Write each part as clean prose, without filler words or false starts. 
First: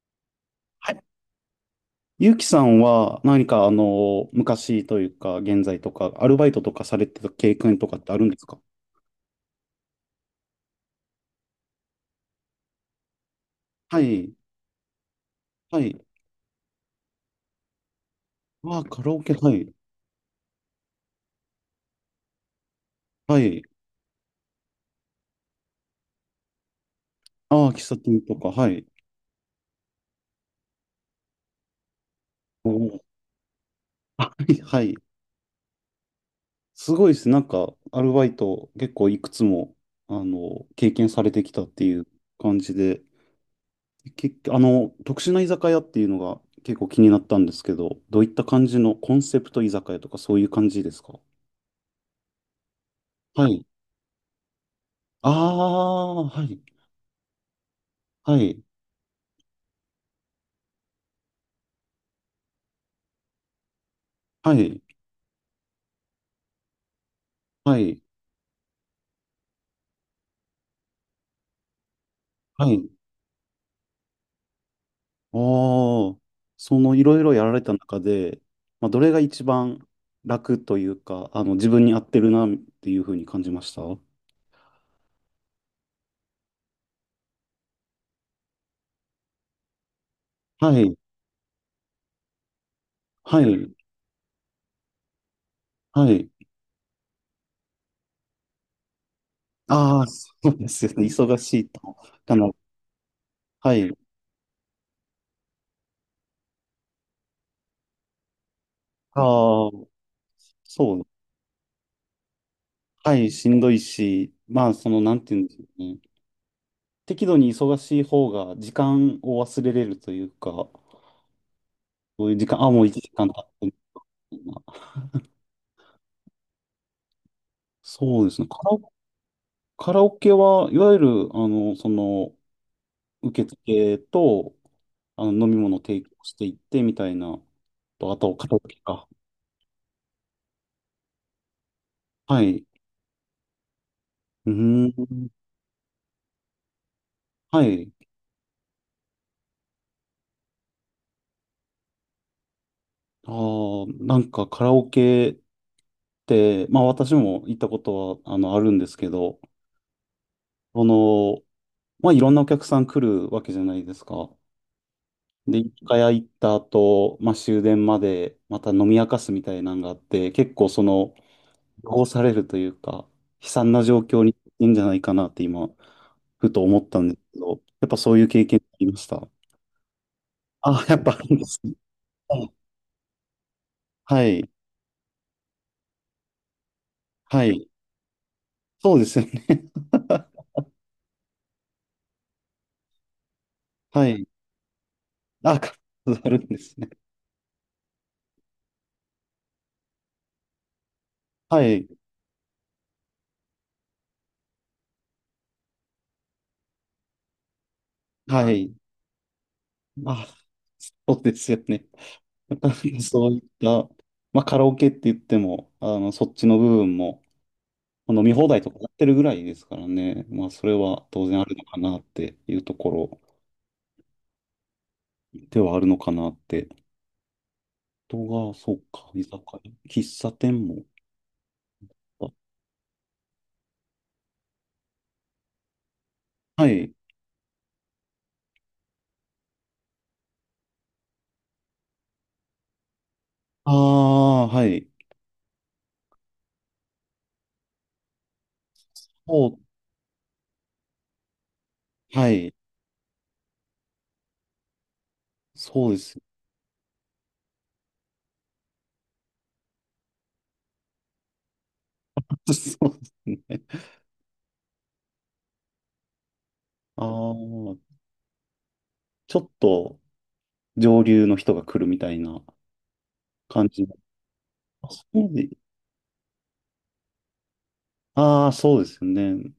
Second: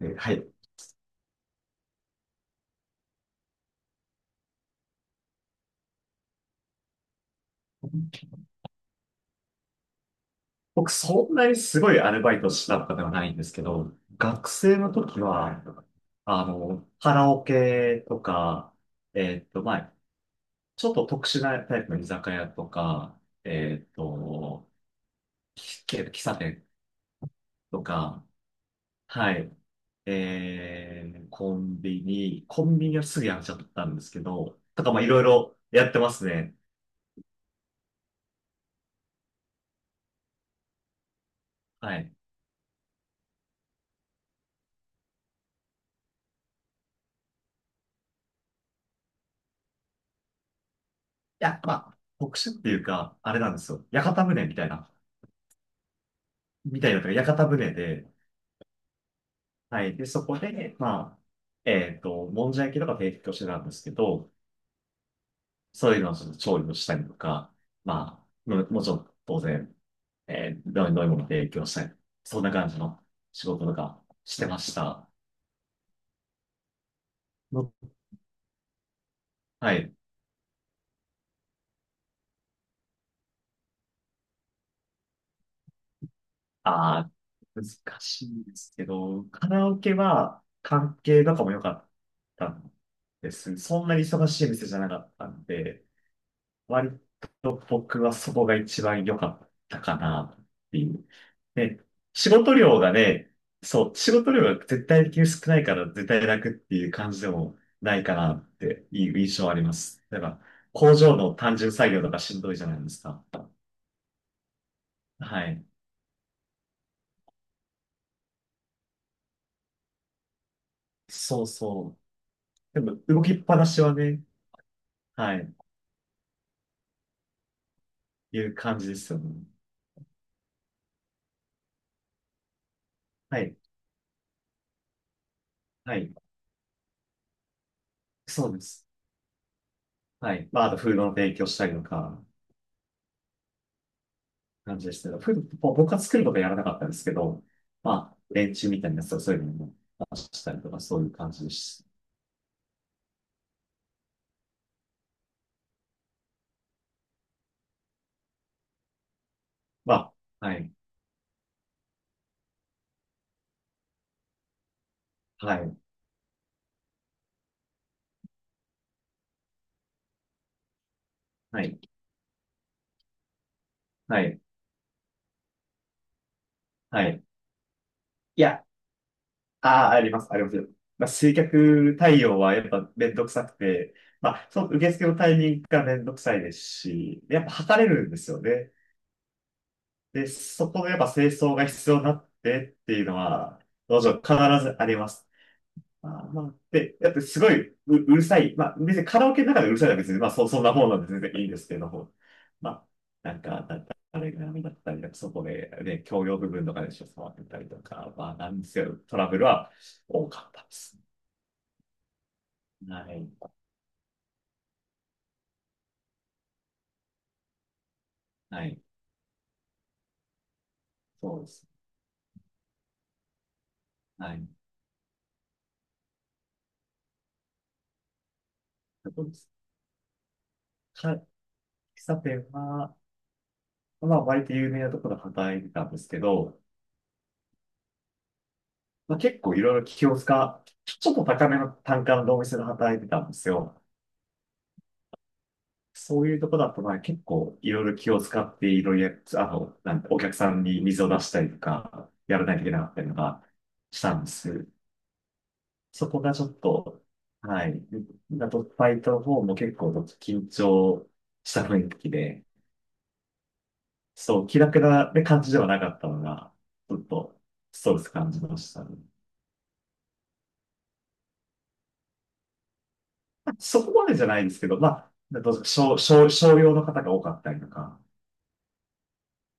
はい。はい。ゆうきさんは何か昔というか、現在とか、アルバイトとかされてた経験とかってあるんですか？僕、そんなにすごいアルバイトしたとかではないんですけど、はい。学生の時は、はい。カラオケとか、ああ、カラオケ、えっはと、い。まあ、ちょっと特殊なタイプの居酒屋とか、はい。えっと、喫茶店ああ、喫と茶店か、とか、はい。はい、コお。ンビニお。はすぐやめちゃったんです けあ、はど、い。はとか、い。まあ、いろいろやってますね。すごいですね。なんか、アルバイト結構いくつも、経験されてきたってはいうい。い感じで、結あの、特殊な居酒屋っていうのが結構気になったんですけど、どういった感じのコンセプト居酒屋とかそういう感じですか？や、まあ、特殊っていうか、あれはなんでい。すよ。屋形船みたいな。ああ、はい。みたいなのが屋形船で、はい、はい。で、そこで、まあ、もんじゃ焼きとか提供してたんですけど、はい、そういうのをちょっと調理をしたりとか、はい、まあ、もちろん当然、どういう飲み物提供したり、そんな感はじい。の仕事とかしてました。おー、そのいろいろやられのた中で、まあ、どれが一は番い。楽というか、自分に合ってるなっていうふうに感じました？はああ、難しいですけど、カラオケはい、関係とかも良かったんではす。い、そんなに忙しい店じゃなかったんで、はい。割と僕はそこが一番良かったかああ、そなっうでてすいよね。う。忙しいと。ね、仕あの、事量がね、はそい。う、仕事量が絶対的に少ないから絶対楽っていう感じでもないかなっていう印象はありあまあ、す。例えば、そ工う。場の単純作業とかしんどいじゃないですはか。い、しんどいし、まあ、その、なんていはうんですかい。ね。適度に忙しい方が時間を忘れれるというか、そうそそういう時間、あ、う。でもうも、1動時間きっ経っぱなてるしはね、みたいな。はい、そうでいすね。うカラ感じオですよね。カラオケはいわゆる、あの、その、は受い、付と、飲み物をは提供い。していってみたいな、と、あと、カそうラオでケす。か。はい。まあ、あと、フードの提供したりとか、はい。う感じーでしたけど、ん。僕は作ることはやらなかったんですけど、はい。まあ、連中みたいなやつをそういうのも出したりとか、そういう感じです。ああ、なんかカラオケって、まあ私も行ったことは、あるんですけど、まあ、はい、その、まあいろんなお客さん来るわけじゃないですか。はで、一い、回行った後、まあ終電までまた飲み明かすみたいなのがあって、結構その、はい、汚されるというか、悲惨な状は況にい、いいんじゃないかなって今、ふと思ったはんですい。けど、やっぱそういうい経験や、ありました？ああ、あります、ありますよ。あ、やっまあ、ぱあ集るんですね。客対 応うん、はやっぱめんどくさくて、はまい。あ、その受付のタイミングがめんどくさいですし、やはっぱい。測れるんですよね。そうですよね。で、そこのやっぱ清掃が必要になってっていうのは、どうしはようい。必ずあります。あ、カップああーるまんあ、ですね。で、だってすごいう、うるさい。まあ、別にカラオケの中でうるさいのは別に、まあ、そんなもんなんで全然いいんではすけい。ども。まあ、なんか、だあれが波だったりか、そこで、ね、共用部分とかでしょ、触ってたりとか、まあ、はなんでい。すけど、トラブルはあ、多かったです。そうですよね。は そい。ういった、まあカラオケって言っても、そっちの部分も、飲み放題はとかい。やってるぐらいですからね。まあそれは当そ然うあでるのす。かなっていうところはい。ではあるのかなって人が、そうか、居そうで酒す。屋、喫茶店もか、喫茶あっ店は、まあ、割と有名なところで働いてたんですけど、た。はい。まあ、結構いろいろ気を使う、ちょっと高めの単価のお店で働いてたんですあよ。あ、はい。そういうとこだと、まあ結構いろいろ気を使っていろいろや、あその、なんてお客さんに水を出したりとか、う、はやらない。いといけなかったりとかしたんです。そうでそす。こがちょっと、はい。だと、ファイトの方も結構緊張した雰囲気で、そうですね。そう、気楽な感じではなかったのが、ちょあっとストあ、レス感じましたね。ちょっと上流の人が来るみたいなまあ感じそこの。までじゃないんですけど、あ、まそあ、うで、どうと少、少、商用の方が多かったりとか、ああ、そうですよね。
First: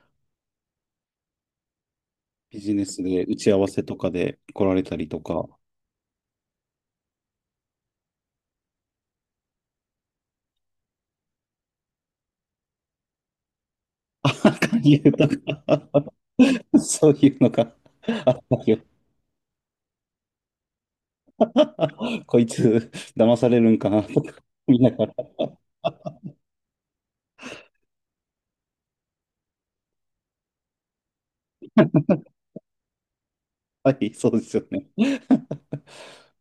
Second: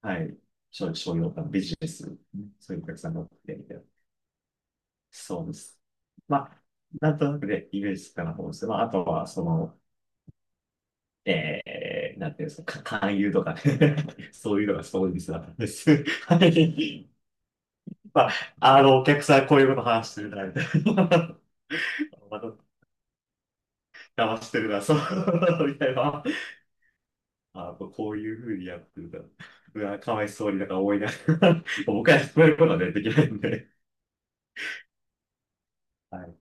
はい。商用とかビジネス、ビそジういうネお客スさんがで多打くちて、合みわたいせな。とかで来られたりとそうか、です。まあ、なんとなくでイメージつくかなと思うんですけど、まあ、あとは、その、なんていうんですか、勧誘とかね。 なんそういかうのがす言ごういミとスだったんでか、す。は い。そういうのがまああ、ったよ。あの、お客さんこういうこと話してるな、みたいな。こまいた、つ、騙されるんかなとか騙してる見な、なそう、がら。みたいな。あ、こういうふうにやってるんだ。うわ、かわいそうになんか思いながら、僕はそういうことはね、できないんで。はい、そうですよね。はい。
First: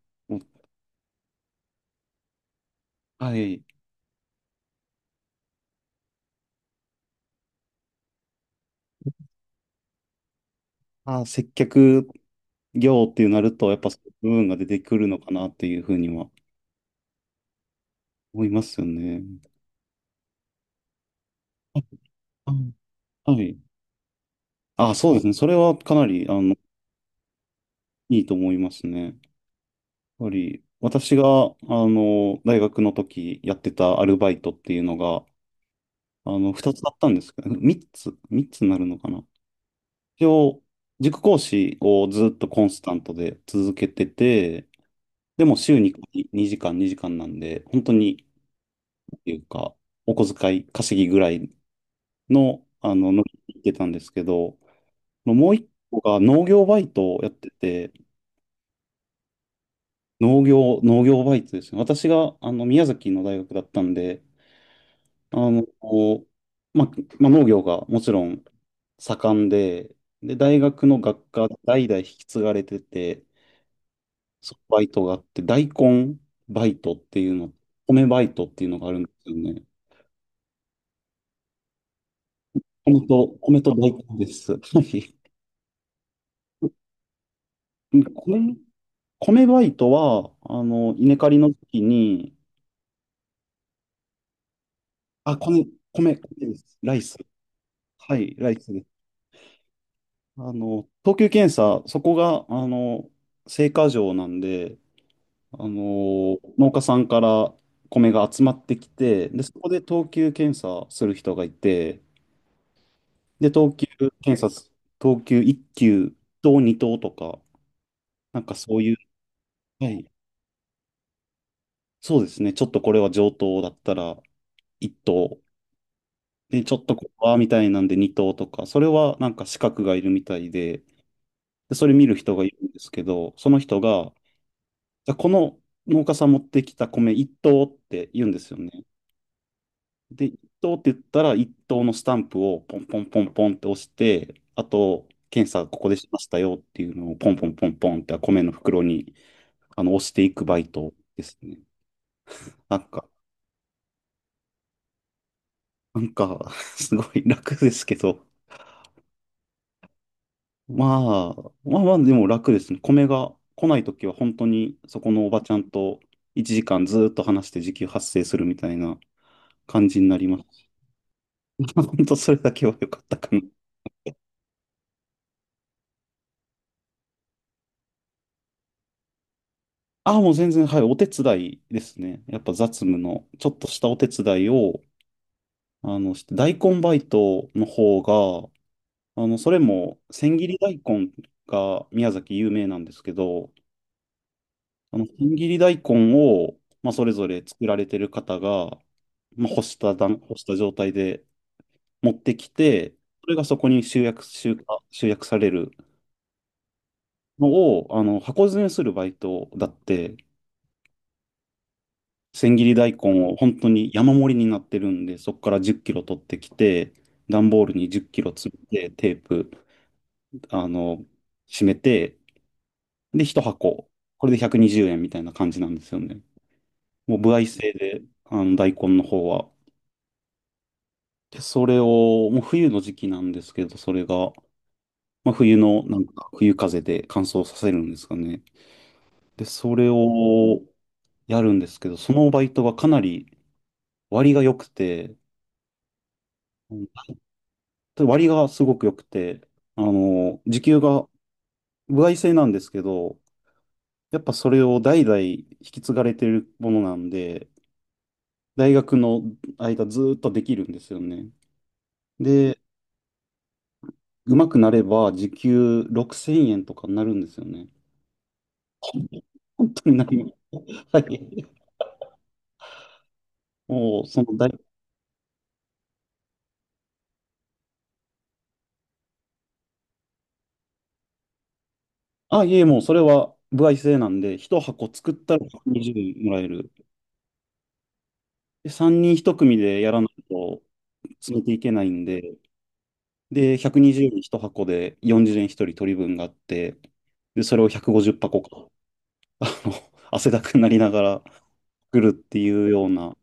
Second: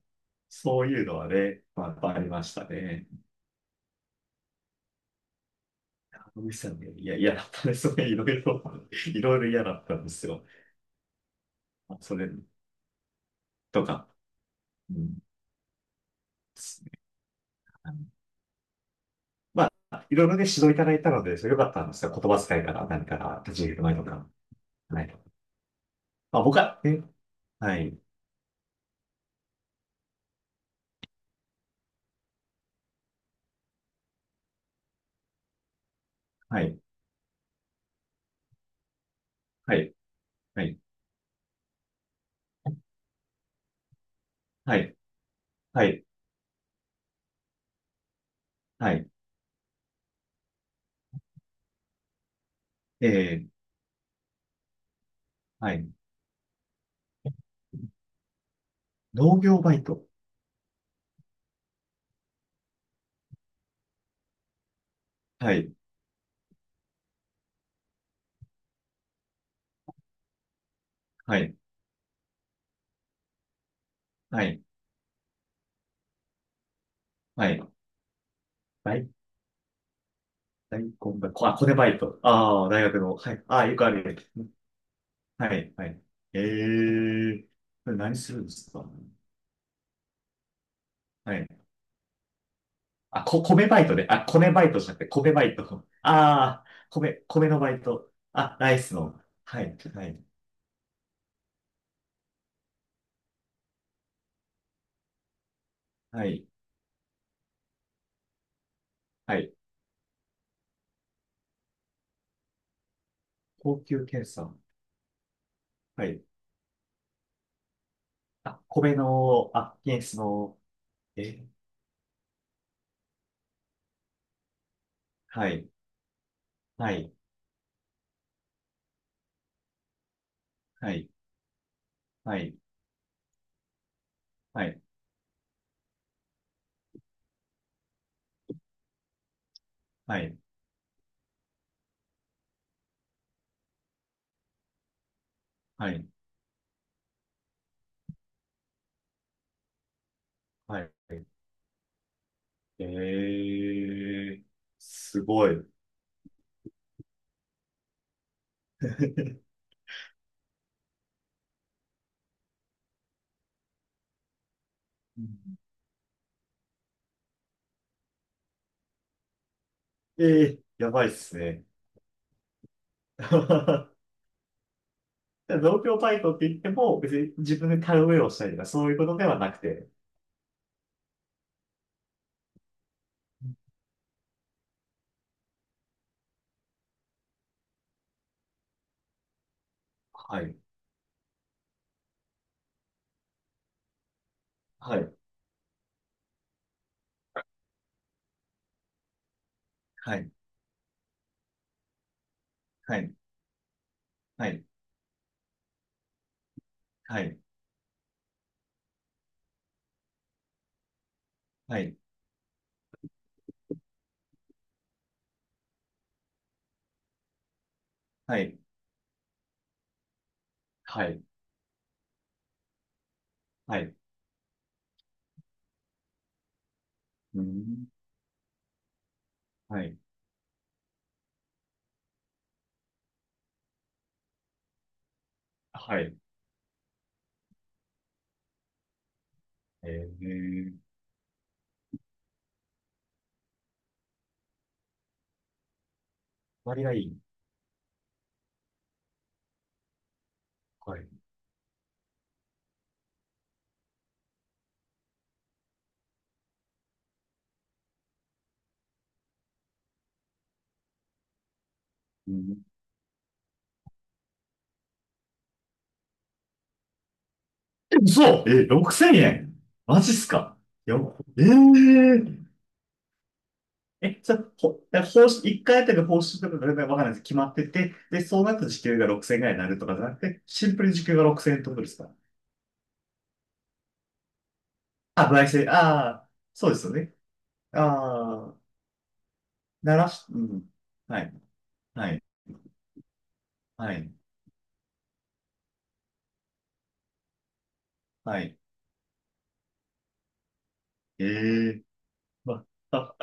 そういうのはね、まあ、やっぱありましたね。はい。野口さんね、いや、嫌だったですね。それ、いろいろ、いろいろ嫌だったんですよ。ああ、接客それ業っていうなると、やっとぱそか。ういう部分が出てうくるのんかなっていうふうにはですね。思いますよね。まあ、いろいろね、指導いただいたので、それ良かったんですよ。言葉あ、遣いから何かあ、らは立い。ち入り前とか。あ、はそうですい。ね。それはかなり、まあ、僕は、はい、いいと思いますね。やっぱり、私が、大学の時やってたアルバイトっていうのが、は二い、つあったんですけど、三つになるのかな。はい、一は応、い、塾講師をずっとコンスタントで続けてて、はい、でも週はにい、2時間、2時間なんで、本当に、はい、ていうか、お小遣い稼ぎぐらいの、え乗りー、切ってたんですけど、もう一はい、個が農業バイトをやってて、農業バイト。農業バイトですね。私が、宮崎の大学だったんで、あはの、い、こうま、農業がもちろん盛んで、で、大学の学は科い、代々引き継がれてて、はそのい、バイトがあって、大根バイトっていうはの、い、米バイトっていうのがあるん大、ですよね。大根バイト。あ、コネバイト。ああ、大学米の。はと、い。あ米あ、とよくあ大根る。です。はい。はい、はい。ええこれ何するんで米すか。米バイトは、稲刈はりい。の時に、あ、こ、米バイトで、あ、米バイトじゃなくて、米あ、バイ米、ト。米、米でああ、す。ライス。米、米のバイト。はい、ラあ、イスライです。スの。はい、はい、等級検査、そこが、青果場なんで、はい、農家さんから米が集まってきて、はで、そい。こで等級検査する人がいて、で、等高級級検検査査。す、等級1は級い。等2等とか、なんかあ、そう米いう、の、あ、は検い、出の、え、そうですね、ちょっとこれは上等だったら1等はい、で、ちょっはとこい、こはみたいなんで2頭とか、それはなんか資格がいるみたいで、はい、で、それ見る人はがいい、るんですけど、その人が、はい、じゃあこの農家さん持ってきた米1頭って言うんですよね。はで、1い、頭って言ったら1頭のスタンプをポンポンポンポンって押して、あと、検査ここはでい、しましたよっていうのをポンポンポンポンって米の袋に押していくバイはトい。ですね。なんええか、ーすごい。なんか すごい楽ですけど、まあ、まあまあ、でも楽ですね。米が来ないときは本当にそこのおばちゃんと1時間ずーっと話して時給発生するみたいな感じになえりまえす。ーやばいっすね。本当それだけは良かったかな。で農協バイトって言っても、別に自分で田植えをしたりとか、そういうことではなくて、ああ、もう全然、はい、お手伝いですね。やっぱ雑務の、ちょっとしたお手伝いを、して大根バイトの方が、それも千は切い、り大根が宮崎有名なんですけど、はい、千切り大根を、まあ、それぞれ作られてる方が、まあ、はい、干した状態で持ってきて、はい、それがそこにはい、集約されるはい、のを、箱詰めするバイトだって、はい、千切り大根を本当に山盛りになってるんで、そこから10キロ取ってきて、段ボールに10キロは詰い、めて、テープ、あの、はい、締めて、で、1は箱、い、これで120円みたいな感じなんですよね。もう、歩う合制ん、で、大根の方は。はい、で、それを、もう冬の時期なんですけど、それが、まあ、冬の、なはんい、か、冬風で乾燥させるんですかね。で、それえをー、やるんですけど、そのバイトがかなり割が良くて、う割ん、がいい。割がすごく良くて、時給はがい、歩合制なんですけど、やっぱそれを代々引き継がれてるものなんで、大学の間ずーっとできるんですよね。うで、ん。うまくなれば時給6000円とかになるんですよね。え嘘え、6000円本当にマな、ジっす何、かやはばえい。ー、もう、え、そじゃのあ、大、報酬、1回あたりの報酬とかが全然わからないです。決まってて、で、そうなった時給が6000円ぐらいになるとかじゃなくて、シンプルに時給が6000円ってことですか。あ、いえ、もうそれは歩合制なんで、1箱作っあ、たら焙煎、あ120あ、もらえそる。うですよね。ああ、で、3人1組でや鳴らならいし、うとん。はい、詰めていけないんはい、で、で、は120い、円1箱で40円1人取り分があって、で、それを150は箱い。か、あの、汗だくになりながらええ作るっていまうような、あ、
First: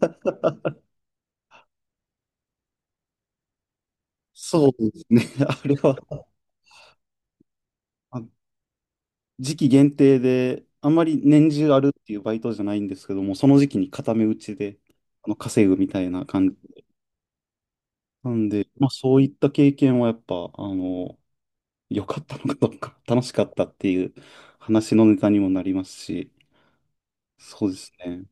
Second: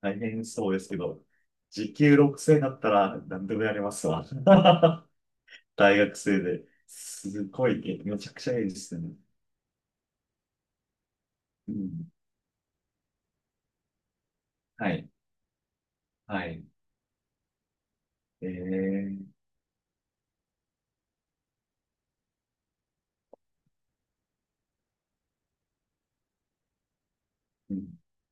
大変そうですけど、時給6 0だったら何でもやりますわ。そうです ね。あれは、大学生で。すごいね、めあ、ちゃくちゃいいですね。時期限定で、あんまり年中うあるっん、ていうバイトじゃないんですけども、その時期に固め打ちで、はい、稼ぐみたいなは感い。じ。なんえで、まあそういっえた経験はやっぱ、良かったのかどうか、楽しかったっていう話のネタにもなりますし、そうですね。